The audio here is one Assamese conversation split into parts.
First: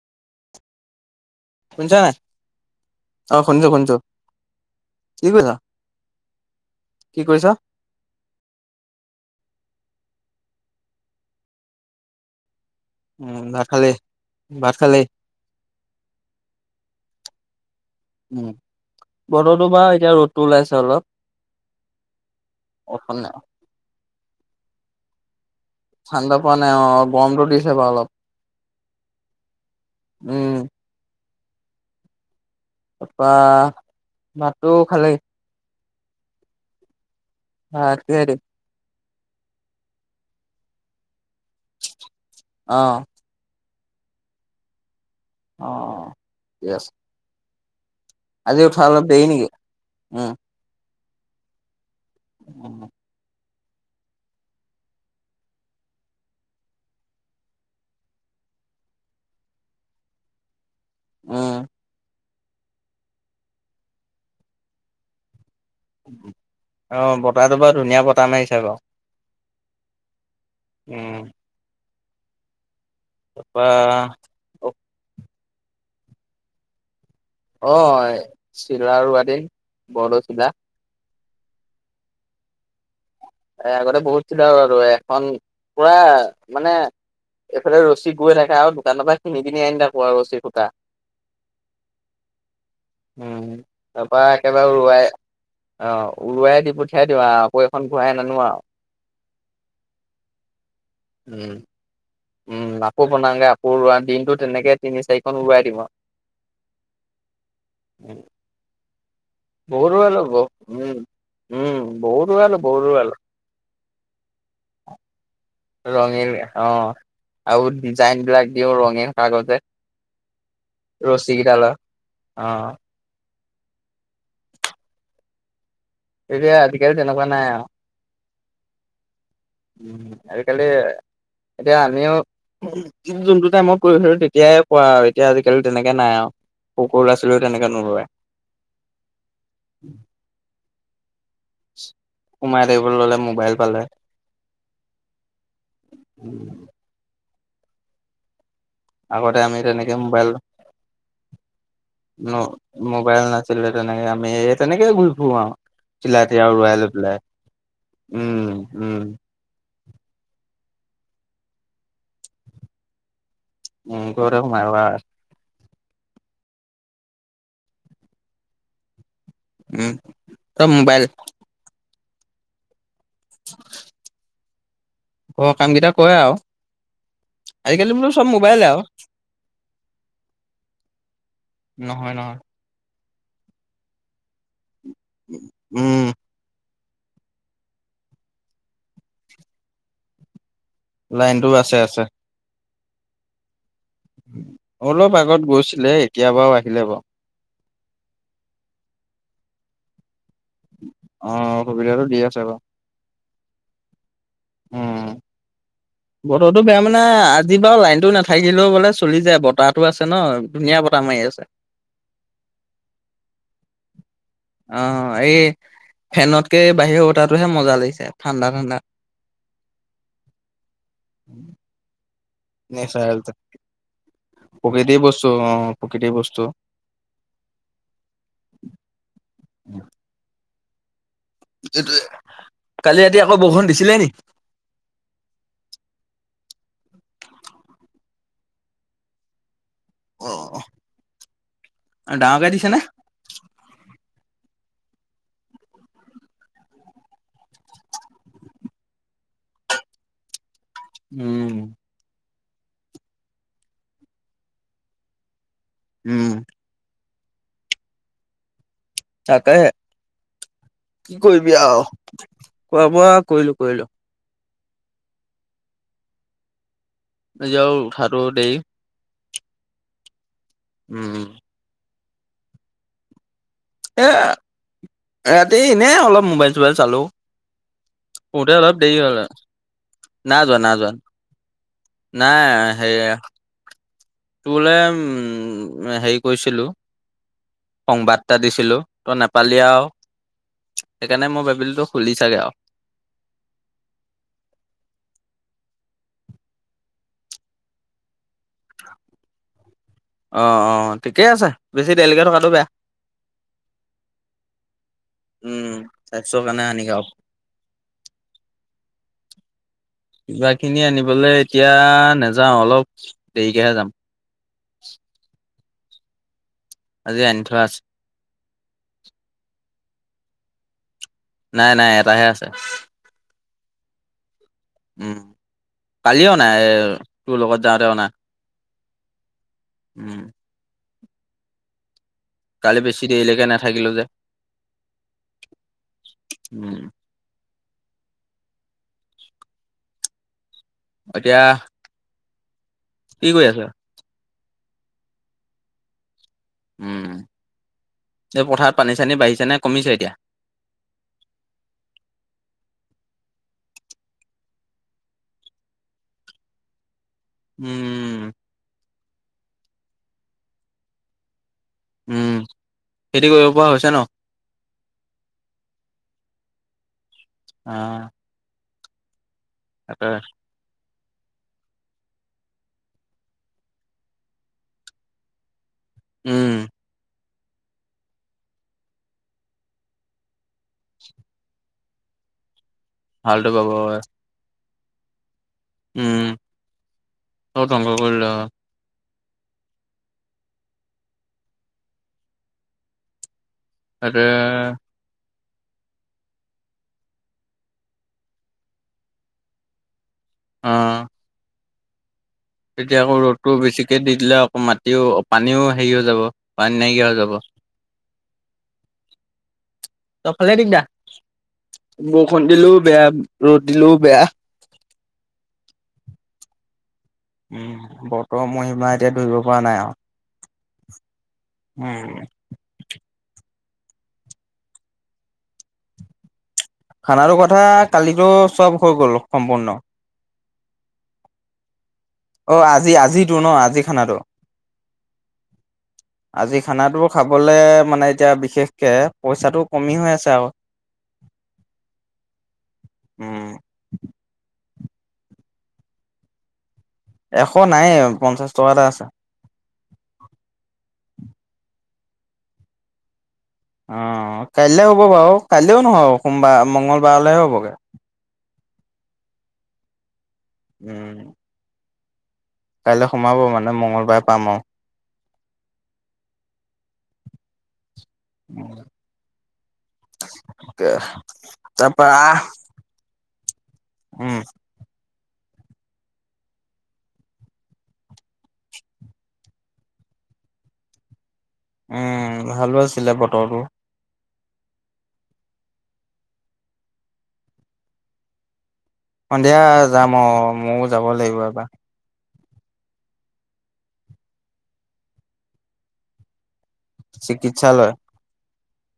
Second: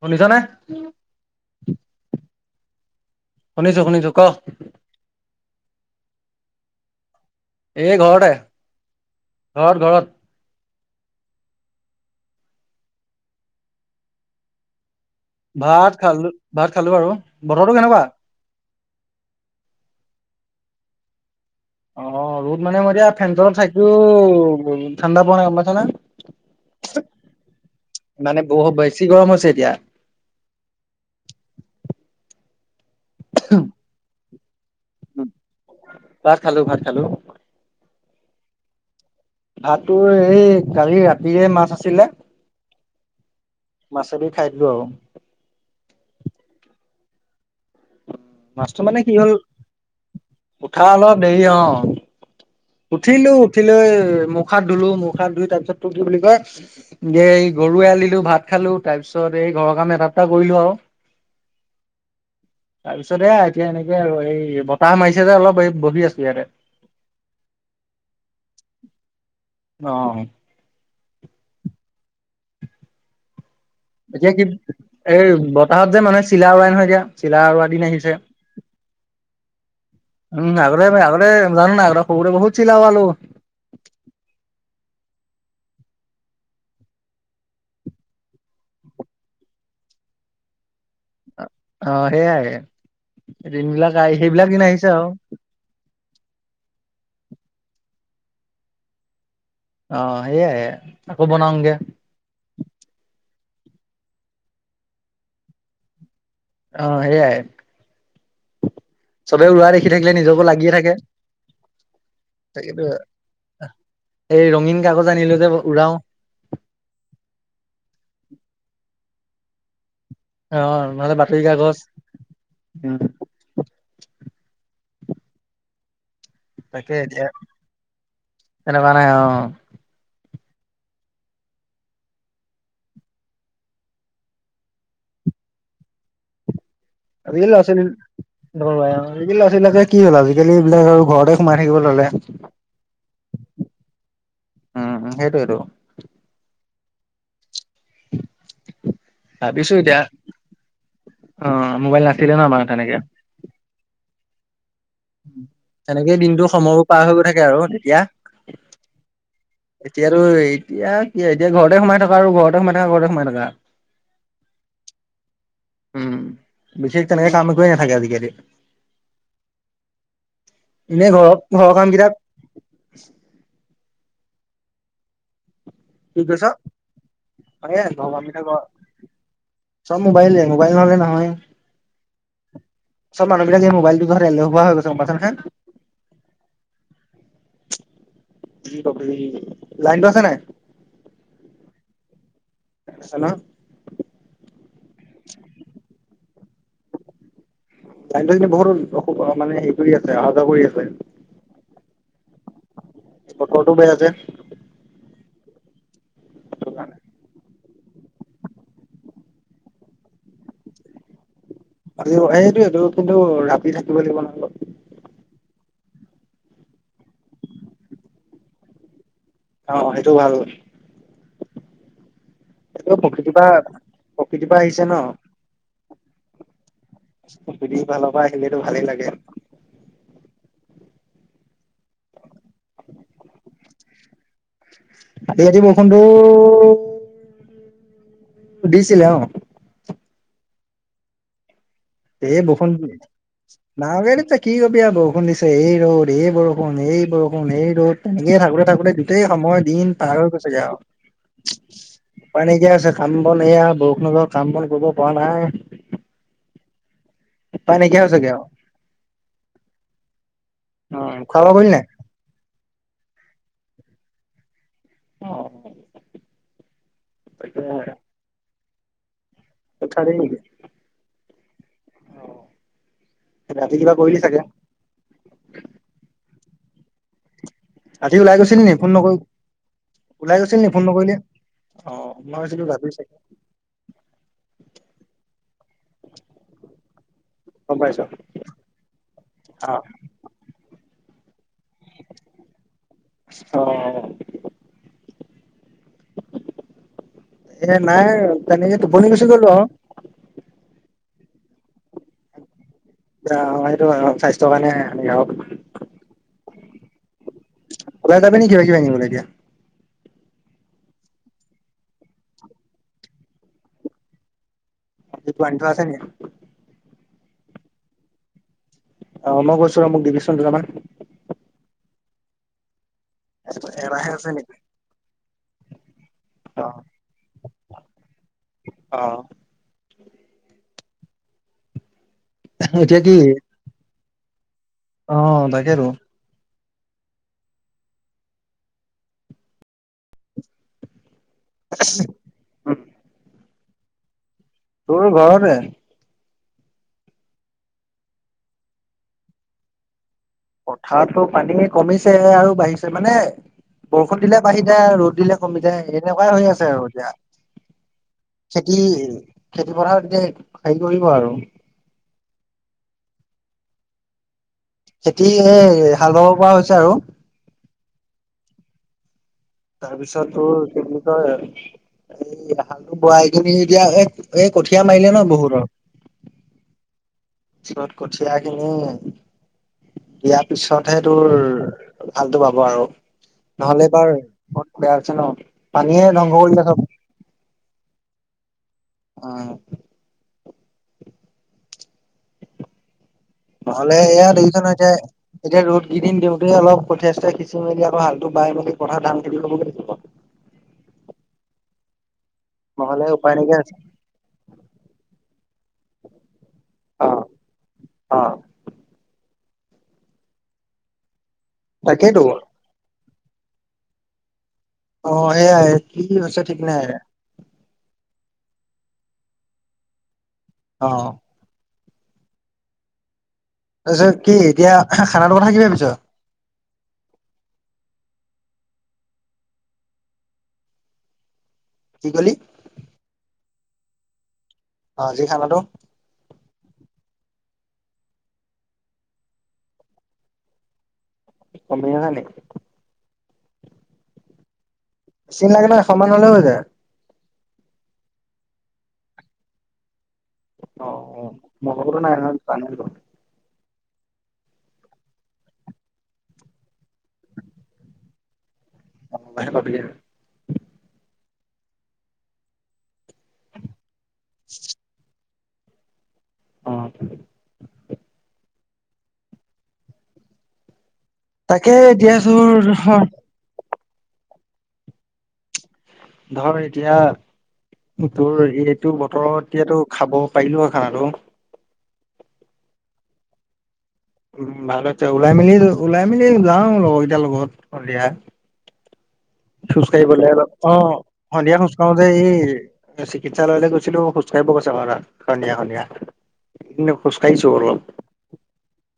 শুনিছানে। শুনিছা নাই? শুনিছো, শুনিছো ক। কি কৰিছা? কি কৰিছা? এই ঘৰত এ। ঘৰত ঘৰত। উম' ভাত খালি, ভাত খালি? ভাত খালো ভাত খালো আৰু বতৰটো কেনেকুৱা। বতৰতো বাৰু এতিয়া ৰ'দটো ওলাইছে অলপ। অ ৰ'দ মানে মই এতিয়া অকণে ফেনটলত থাকিও ঠাণ্ডা পোৱা নাই। ঠাণ্ডা পোৱা নাই অ' [unintelligible] গৰমটো দিছে বাৰু অলপ। মানে বহুত বেছি গৰম হৈছে এতিয়া। উম'। তাৰপৰা, ভাতটো খালেই। ভাত খালো। ভাত খালো। ভাত কিহেদি। ভাতটো এই, কালি ৰাতিৰে মাছ আছিলে। অ' মাছে দি খাই দিলো আৰু। অহ' থিকে আছে। উ আজি মাছটো উঠা মানে অলপ কি দেৰি হ'ল নেকি? উম, উঠা অলত। দেই অহ। উঠিলো। উঠি লৈ মুখা হাত ধুলো, মুখাত ধুই তাৰপিছতটো কি বুলি কয়, যে গৰু এল দিলো ভাত খাই। খালো তাৰপিছত এই ঘৰৰ কাম এটা এটা কৰিলো আৰু। উমহ তাৰপিছত এয়াই, এতিয়া এনেকে আৰু এই বতাহ মাৰিছে যে অলপ। বহি আছো ইয়াতে। অহ' বতাহটো বাৰু ধুনীয়া বতাহ মাৰিছে বাৰু। অ, উম। তাৰপা এতিয়া কি এই বতাহত যে মানুহে চিলা উৰুৱাই নহয় এতিয়া। চিলা উৰুৱা অ' দিন আহিছে। চিলা ৰোৱা দিন। বৰদৈচিলা। উম, আগতেই আগ [unintelligible] জানো নাই আগতে সৰুৰে বহুত চিলা উৰুৱালো। এ আগতে বহুত চিলা উৰুৱালো এখন, পুৰা মানে। এইফালে ৰছী গৈ থাকে আৰু দোকানৰ পৰা কিনি কিনি আনি থাকো আৰু ৰছীৰ সূতা। অহ' সেইয়া এ। উম' তাৰপৰা একেবাৰে উৰুৱাই, আৰু অহ উৰুৱাই দি প পঠাই দিওঁ আৰু আকৌ এখন ঘূৰাই আনো আৰু। অ সেয়াইে আকৌ উম। বনাওগে। উম আকৌ বনাওগে আকৌ দিনতো তেনেকে তিনি চাৰিখন ওৰৱাই দিম আৰু। অ হেই আই। উম। চবে উৰুৱা বহুত দেখি উৰুৱালো থাকিলে বহুত নিজকো লাগিয়ে উম থাকে। উম' বহুত উৰুৱালো তাকেতো বহুত এই ৰঙীন উৰুৱালো। কাগজ আনিলো যে উৰাও ৰঙীল অহ। আৰু ডিজাইন বিলাক দিওঁ ৰঙে কাগজে। আহ নহ'লে ৰছী বাতৰি কেইডালত। কাগজ অ উ। এতিয়া তাকে আজিকালি তেনেকুৱা এতিয়া নাই আৰু। তেনেকুৱা নাই অ উম। আজিকালি, এতিয়া আমিও। যোনটো টাইমত কৰিছিলো তেতিয়াই কৰা আৰু এতিয়া আজিকালি তেনেকে নাই আজিকালি ল'ৰা ছোৱালী আও। [unintelligible] আজিকালি ল'ৰা-ছোৱালীবিলাক কি হ'ল, আজিকালি এইবিলাক আৰু ঘৰতে সোমাই থাকিব ললে। সোমাই থাকিবলৈ ল'লে মোবাইল পালে। উম সেইটোৱেটো। আগতে আমি ভাবিছো তেনেকে এতিয়া মোবাইল অ মোবাইল ন, নাছিলে আমাৰ তেনেকে মোবাইল নছিল যে তেনেকে আমি তেনেকে ঘূৰি ফুৰোঁ আৰু তেনেকেই চিলাই দিনটো তিলাই উৱাই সময়বোৰ লৈ পাৰ হৈ পেলাই গৈ থাকে আৰু তেতিয়া উম উম। এতিয়াতো এতিয়া কি এতিয়া ঘৰতে সোমাই থকা আৰু ঘৰতে সোমাই থকা ঘৰতে সোমাই থকা। উম ঘৰতে সোমাই সোমাই আছোঁ। উম বিশেষ তেনেকে কাম কৰি নাথাকে আজিকালি। উম চব মোবাইল এনেই ঘৰৰ ঘৰৰ কাম কেইটা। [unintelligible] ঘৰৰ কাম কেইটা কৰে কি আৰু কৈছ হয়ে আজিকালি ঘৰৰ বোলো কাম চ'ব কেইটা কৰ মোবাইলে আৰু। চব মোবাইলে মোবাইল নহলে নহয়। নহয় নহয় চব মানুহবিলাক এই মোবলটোৰ কাৰণে এলেহুৱা হৈ গৈছে। উম। ক লাইনটো আছে নাই। লাইনটোও আছে আছে। আছে নহ। অলপ আগত গৈছিলে এতিয়া বাৰু আহিলে বাৰু। লাইনটো কিন্তু বহুতো অস মানে হেৰি কৰি আছে। যোৱা কৰি আছে অ অসুবিধাটো দি আছে বাৰু। বতৰটো বেয়া যে। উম। বতৰটো সেইটো বেয়া কাৰণে। মানে আজি বাৰু লাইন টো নাথাকিলেও বোলে চলি যায় বতাহটো আছে ন ধুনীয়া বতাহ মাৰি আছে। আজি সেইটোৱেটো কিন্তু ৰাতি থাকিব লাগিব নহ। অ', এই ফেনতকে বাহিৰৰ বতাহটোহে মজা লাগিছে ঠাণ্ডা ঠাণ্ডা। অ সেইটো ভাল। উম নে এইটো চাই প্ৰকৃতিৰ পৰা পৰা আহিছে ন প্ৰকৃতিৰ বস্তু অ প্ৰকৃতিৰ বস্তু। ক ফালৰ পৰা আহিলেতো ভালেই লাগে। সেইটোৱে কালি ৰাতি আকৌ বৰষুণ দিছিলে নি ইয়াতি বৰষুণতো দিছিলে অ। অহ' এই বৰষুণ ডাঙৰ কে দিছে কি বেয়া বৰষুণ দিছে, এই ৰ'দ, এই বৰষুণ, এই বৰষুণ, এই ৰ'দ এনেকে থাকোতে থাকোতে গোটই সময় দি টিন পাৰ হৈ গৈছে গে আৰু। উম। উপায় নাইকিয়া হৈছে কাম বন এইয়া বৰষুণৰ বতৰত কাম বন কৰিব পৰা নাই। উম। উপায় নাইকিয়া হৈছে গে আৰু। তাকেহে কি অ', খোৱা বোৱা কৰিবি কৰিলি নাই? আৰু খোৱা বোৱা? কৰিলোঁ। কৰিলোঁ। অ'। আজি আও উঠাটো দেৰি। উঠা দেৰি নেকি? উম। ৰাতি কিবা এ কৰিলি চাগে ৰাতি এনে অলপ মোবাইল চোবাইল চালোঁ। ৰাতি ওলাই খোৰুতে গৈছিলি নি অলপ ফোন দেই নকৰি হ'ল। ওলাই নাই যোৱা, গৈছিলি নি নাই ফোন যোৱা, নকৰিলি? অ' মই ভাবিছিলোঁ নাই ভাবি হেই। চাগে তোলে উম, হেৰি কৰিছিলোঁ। গম পাইছোঁ সংবাদটা দিছিলো তই নাপালিয়া। অ' সেইকাৰণে মই ভাবিলোঁ খুলি চাগে আহ। এ নাই তেনেকে টোপনিৰ গুচি গলোঁ আহ। ঠিকেই আছে, বেছি দেৰিলৈকে থকাটো বেয়া। পিছে অ'সেইটো হয়, অ' স্বাস্থ্য কাৰণে হানিকাৰক। অ' ওলাই যাবি নেকি কিবা কিবা আনিবলে এতিয়া। কিবা কিনি আনিবলৈ এতিয়া নাযাওঁ। অলপ দেৰিকেহে যাম। [unintelligible] কিবা আনি ঠোৱা আছে নেকি? আজি আনি থোৱা আছে। চোৰা মোক দিবিচোন দুটা মান। নাই, নাই, এটাহে আছে। এহছেকচ এটা আছে নেকি? উম, কালি অনা এ অ' তোৰ লগত যাওঁতে অনা। অহ' উম। কালি এতিয়া বেছি কি দেৰিলৈকে নাথাকিলো যে। অ' তাকেটো। উম। এতিয়া উম। কি কৰি আছা? তোৰ ঘৰতে। উম, এই পথাৰত পানী-চানী বাঢ়িছে নে কমিছে এতিয়া? পথাৰতো পানী কমিছে আৰু বাঢ়িছে মানে বৰষুণ দিলে বাঢ়ি যায় ৰ'দ দিলে কমি যায় এনেকুৱাই হৈ আছে আৰু এতিয়া। উম। খেতি খেতি পাথাৰত এতিয়া হেৰি কৰিব আৰু উম, খেতি কৰিব পৰা হৈছে ন? খেতি হে হাল বাব পৰা হৈছে আৰু। আহ। তাৰপিছত তোৰ এই হাল বোৱা কিনি এতিয়া এই এই কঠিয়াঁ মাৰিলে ন বহুতৰ। উম। পিছত কঠিয়াঁখিনি দিয়াৰ পিছতহে তোৰ হালতো বাব আৰু। ভালটো পাব ন'হলে হয়। এইবাৰ মন বেয়া হৈছে ন। পানীয়ে উম। ধ্বংস কৰিলে চব। চব ধ্বংস কৰিলে হয়। অ'। ন'হলে তাতে এয়া দেখিছ নহয় এতিয়া এতিয়া ৰ'দ কেইদিন দিওঁতে অলপ কঠিয়াঁ সিঁচি মেলি আৰু হালটো বাই মেলি পথাৰ ধান খেতি কৰিব লাগিব। অ'। তেতিয়া নহ'লে আকৌ উপায় ৰ'দতটো নাইকিয়া হৈছে। বেছিকে দি দিলে আকৌ মাটিও পানীও হেৰি হৈ যাব। পানী নাইকিয়া হৈ অ', যাব। অ', চবফালে দিগদাৰ তাকেইতো বৰষুণ দিলেও বেয়া। ৰ'দ দিলেও বেয়া। অ' এয়াই কি হৈছে ঠিক নাই। উম' বতৰ মহিমা এতিয়া ধৰিব পৰা নাই আৰু অ'। উম'। তাৰপিছত কি এতিয়া খানাটো কথা কি ভাবিছ? খানাটো কথা কালিতো চব হৈ গ'ল সম্পূৰ্ণ। [inaudible] কি ক'লি? অ' আজি আজিটোৰ ন' আজি খানাটো? অ' আজি খানাটো? আজি খানাটো খাবলৈ মানে এতিয়া বিশেষকে পইচাটো কমি হৈ আছে আৰু [inaudible] কমি হৈছে নেকি? উম'। চিন লাগে নহয় সমান হ'লেও হৈ যায়। এশ নাই পঞ্চাশ টকাতেটা আছে। অ, ' অ' মোৰ নাই চান অ' কাইলে হ'ব বাৰু কাইলৈও নহয় সোমবাৰ মংগলবাৰলৈহে হ'বগৈ। [unintelligible] [unintelligible] উম কাইলৈ সোমাব মানে মঙলবাৰে পাম আৰু অ' দে তাকে এতিয়া তাৰাপৰা তোৰ উম' ধৰ এতিয়া তোৰ এইটো বতৰত এতিতো খাব পাৰিলো আৰু খানাটো? উম' ভাল আছিলে বতৰটো। উম' ভাল হৈছে ওলাই মেলি ওলাই মেলি যাওঁ লগৰকেইটাৰ লগত সন্ধিয়া। সন্ধিয়া খোজ যাম অ কাঢ়িবলৈলে অলপ ময়ো অ' যাব লাগিব সন্ধিয়া এবাৰ খোজ কাঢ়োতে এই চিকিৎসালয়লৈ গৈছিলো খোজ কঢ়িব গৈছ ঘৰা ঘনিয় ঘনিয়া। ইনে খচ কাইছ বোলো। চিকিৎসালয়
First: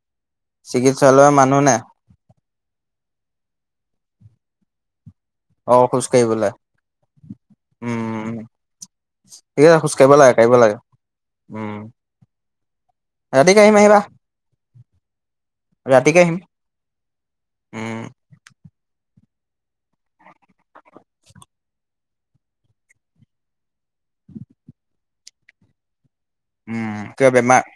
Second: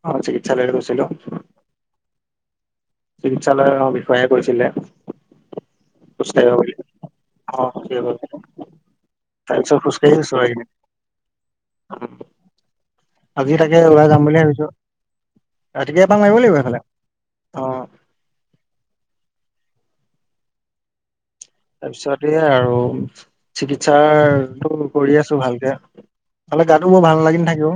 অ' চিকিৎসালয় গৈছিলো, চিকিৎসালয়ৰ মানুহ নাই চিকিৎসালয়ৰ বিষয়ে কৰিছিলে অ খোজ খোঁচ কাঢ়িবলে কাহিব বুলি অ' উম ঠিক তইচব আছে খোজ কাঢ়িব খোজকাঢ়ি লাগে আছো। কাঢ়িব লাগে উম আজি ৰাতিকে তাকে আহিম আহিবা ওলাই যাম বুলি ভাবিছো। ৰাতিপুৱা এপাক ৰাতিকে মাৰিব আহিম লাগিব এইফালে। অ'। উম [unintelligible] তাৰপিছতে এ আৰু চিকিৎসাৰ টো কৰি আছোঁ ভালকে। তলে গাটো উম বৰ ভাল কিবা লাগি বেমাৰ নথাকে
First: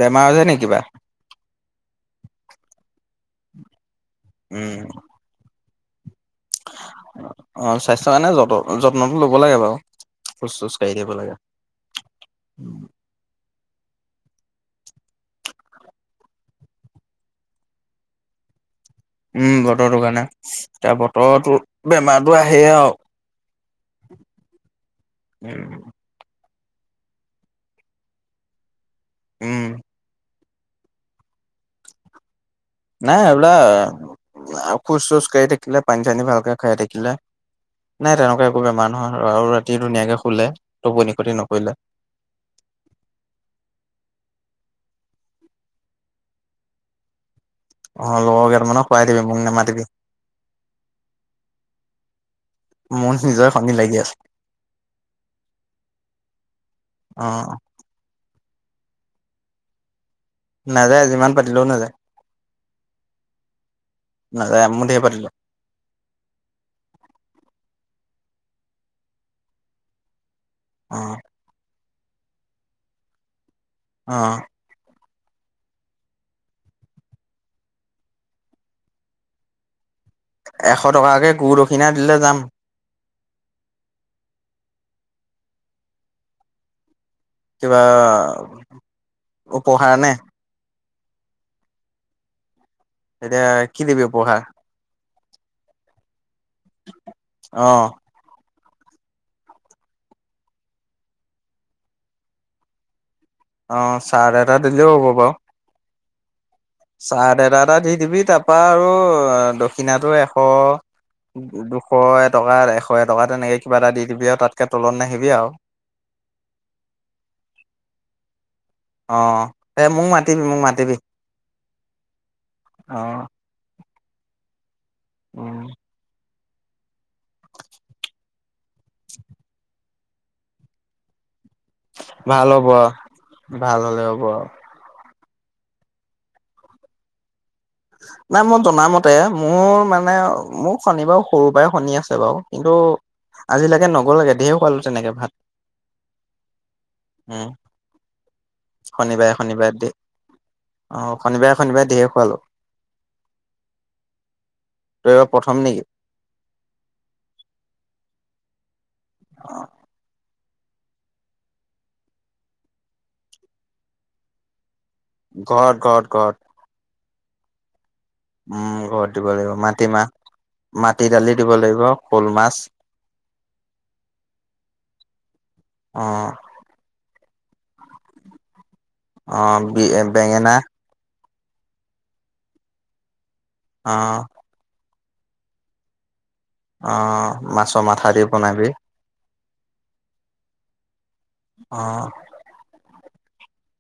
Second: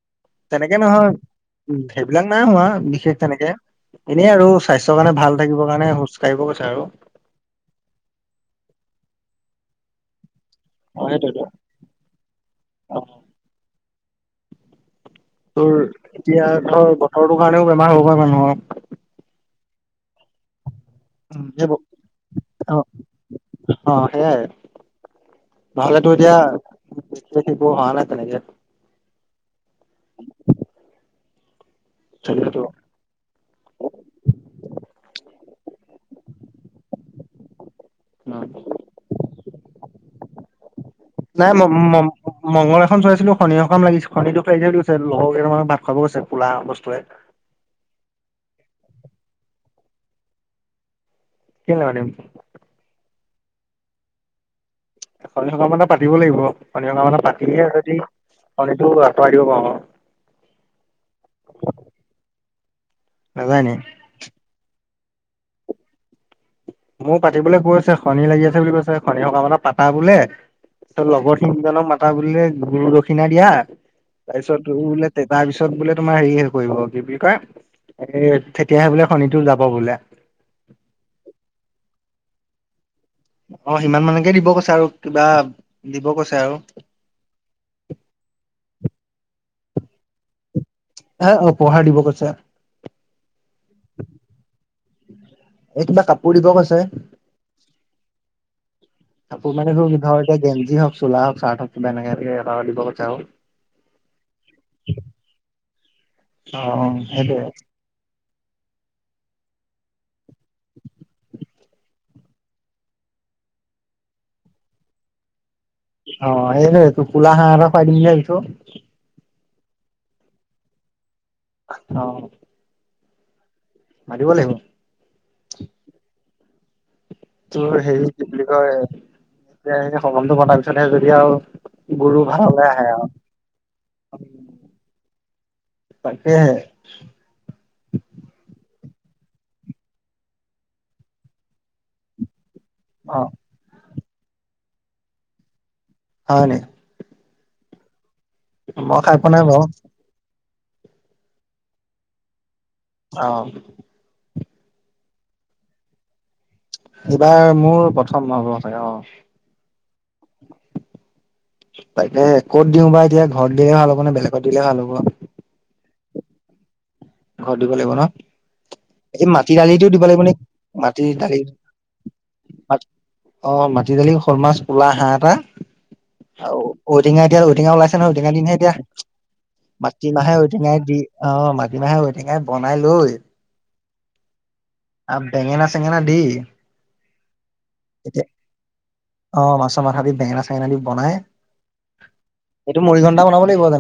বেমাৰ হৈছে নেকি কিবা তেনেকে নহয় উ' সেইবিলাক নাই হোৱা বিশেষ তেনেকে এনে আৰু উম স্বাস্থ্যয় কাৰণে ভাল থাকিব কাৰণে খোজ কাঢ়িব কৈছে আৰু অ' স্বাস্থ্যৰ কাৰণে যত যত্নটো ল'ব লাগে বাৰু ফুজ চোজ কাঢ়ি অ', দিব লাগে। সেইটোৱেটো অ'। তোৰ এতিয়া ধৰ বতৰটো কাৰণেও বেমাৰ হ'ব পাৰে মানুহৰ। উম বতৰটো কাৰণে এতিয়া উম, বতৰটো সেই ব- বেমাৰতো আহে অ', আৰু। অ' সেইয়াই উম, নহলেতো এতিয়া বিশেষ একো হোৱে নাই তেনেকে। উম'। তাকে টো। নাই এইবিলাক খোজ চোজ কাঢ়ি থাকিলে পানী চানী ভালকে খাই থাকিলে নাই তেনেকুৱা একো বেমাৰ নহয় আৰু ৰাতি ধুনীয়াকে শুলে টোপনি ক্ষতি নকৰিলে। মোৰ এখন চোৱাইছিলো শনিৰ সকাম লাগিছিল শনিৰ দুখ লাগিছে বুলি কৈছে লগৰ কেইটামান ক ভাত খোৱাব কৈছে কোলা বস্তুৱে। অ' লগৰ কেইটামানক খুৱাই দিবি মোক নেমাটিবি। কিয় নামাটিম? মোৰ নিজৰে শনি লাগি আছে। শনি সকাম এটা পাতিব লাগিব শনি সকাম এটা অ', পাতিলেহে যদি শনিটো আতৰাই দিব পাওঁ আৰু। নাযায় যিমান পাতিলেও নাযায়, নাজায় নি? নাযায় মোৰ ধেৰ পাতিলোঁ। উ [unintelligible] মোৰ পাতিবলে কৈছে শনি লাগি আছে বুলি কৈছে শনি সকাম এটা পাতা বোলে তাৰপিছত অ', লগৰ তিনজনক মাতা বোলে গুৰু দক্ষিণা দিয়া অ', তাৰ পিছত বোলে তে তাৰ পিছত বোলে তোমাৰ হেৰি হেৰি কৰিব কি বুলি কয় এ তেতিয়াহে বোলে শণিটো যাব বোলে। এশ টকাকে গুৰু দক্ষিণা দিলে যাম। অ', সিমান মানকে দিব কৈছে আৰু কিবা দিব কৈছে আৰু। কিবা উপহাৰ নে? এ অ', উপহাৰ দিব কৈছে। এতিয়া কি দিবি উপহাৰ? এই কিবা কাপোৰ দিব কৈছে। অ'। কাপোৰ মানে ধ-ধৰ এতিয়া গেঞ্চি হওঁক চোলা হওঁক চাৰ্ট হওঁক এনেক এ দিব কৈছে আও। অ', চাৰ্ট এটা দিলেও হ'ব বাৰু। অ অ চাৰ্ট সেইটোৱে এটা এটা দি দিবি তাত কপা আৰু দক্ষিণাটো এশ দুশ টকা এশ এ টকা তেনেকে কিবা এটা দি দিবি আৰু তাতকে তলত নাহিবি আৰু। অ', এই টোফোলা হাঁহ এটা খুৱাই দিম বুলি ভাবিছোঁ। অ', তে মোক মাতিবি, মোক মাতিবি। অ'। অ'। মতিব লাগিব। উম। তোৰ হেৰি কি বুলি কয় [inaudible] এনেকে সগমটো মনাৰ পিছত যদি আৰু গুৰু ভাল ভাললে হ'ব, আহে আৰু। ভাল হ'লে হ'ব। তাকেহে। নাই মই জনামতে মোৰ মানে মোৰ শণি বাৰু সৰু পৰাই শনি আছে বাৰু। কিন্তু অ আজিলৈকে নগ'ল লাগে ঢেৰ খালোঁ তেনেকে ভাত। হয় নি? উম, মই খাই পোৱা শনিবাৰে নাই বাৰু শনিবাৰ দি। অ', শনিবাৰে শনিবাৰে দিয়ে খোৱালোঁ। অ'। তেবাৰ প্ৰথম নি? এইবাৰ মোৰ প্ৰথম [unintelligible] চাগে অ'। অ'। তাকে ক'ত দিওঁ বা এতিয়া ঘৰত দিলে ভাল হ'ব নে বেলেগত দিলে ভাল হ'ব। ঘৰত, ঘৰত, ঘৰত। ঘৰত দিব লাগিব ন'? উম, ঘৰত এই দিব লাগিব মাটি দালিটো দিব মাটিমাহ, লাগিব নে মাটি দালি দিব লাগিব শ'ল মাছ। অ', মাটি দালি, শ'ল মাছ, ক'লা হাঁহ এটা অ', আৰু ঔটেঙা তিয়া ঔটেঙা ওলাইছে নহয় ঔটেঙা দিনহে এতিয়া অ', বি মাটি মাহে বেঙেনা ঔটেঙাই দি অ মাটিমাহে ঔটেঙাই বনাই লৈ অহ। আ বেঙেনা চেঙেনা দি অহ মাছৰ মাথা তেতিয়া দি বনাবি। অ মাছৰ মাথা দি বেঙেনা চেঙেনা দি বনাই অহ না বনাব লাগিব তেনে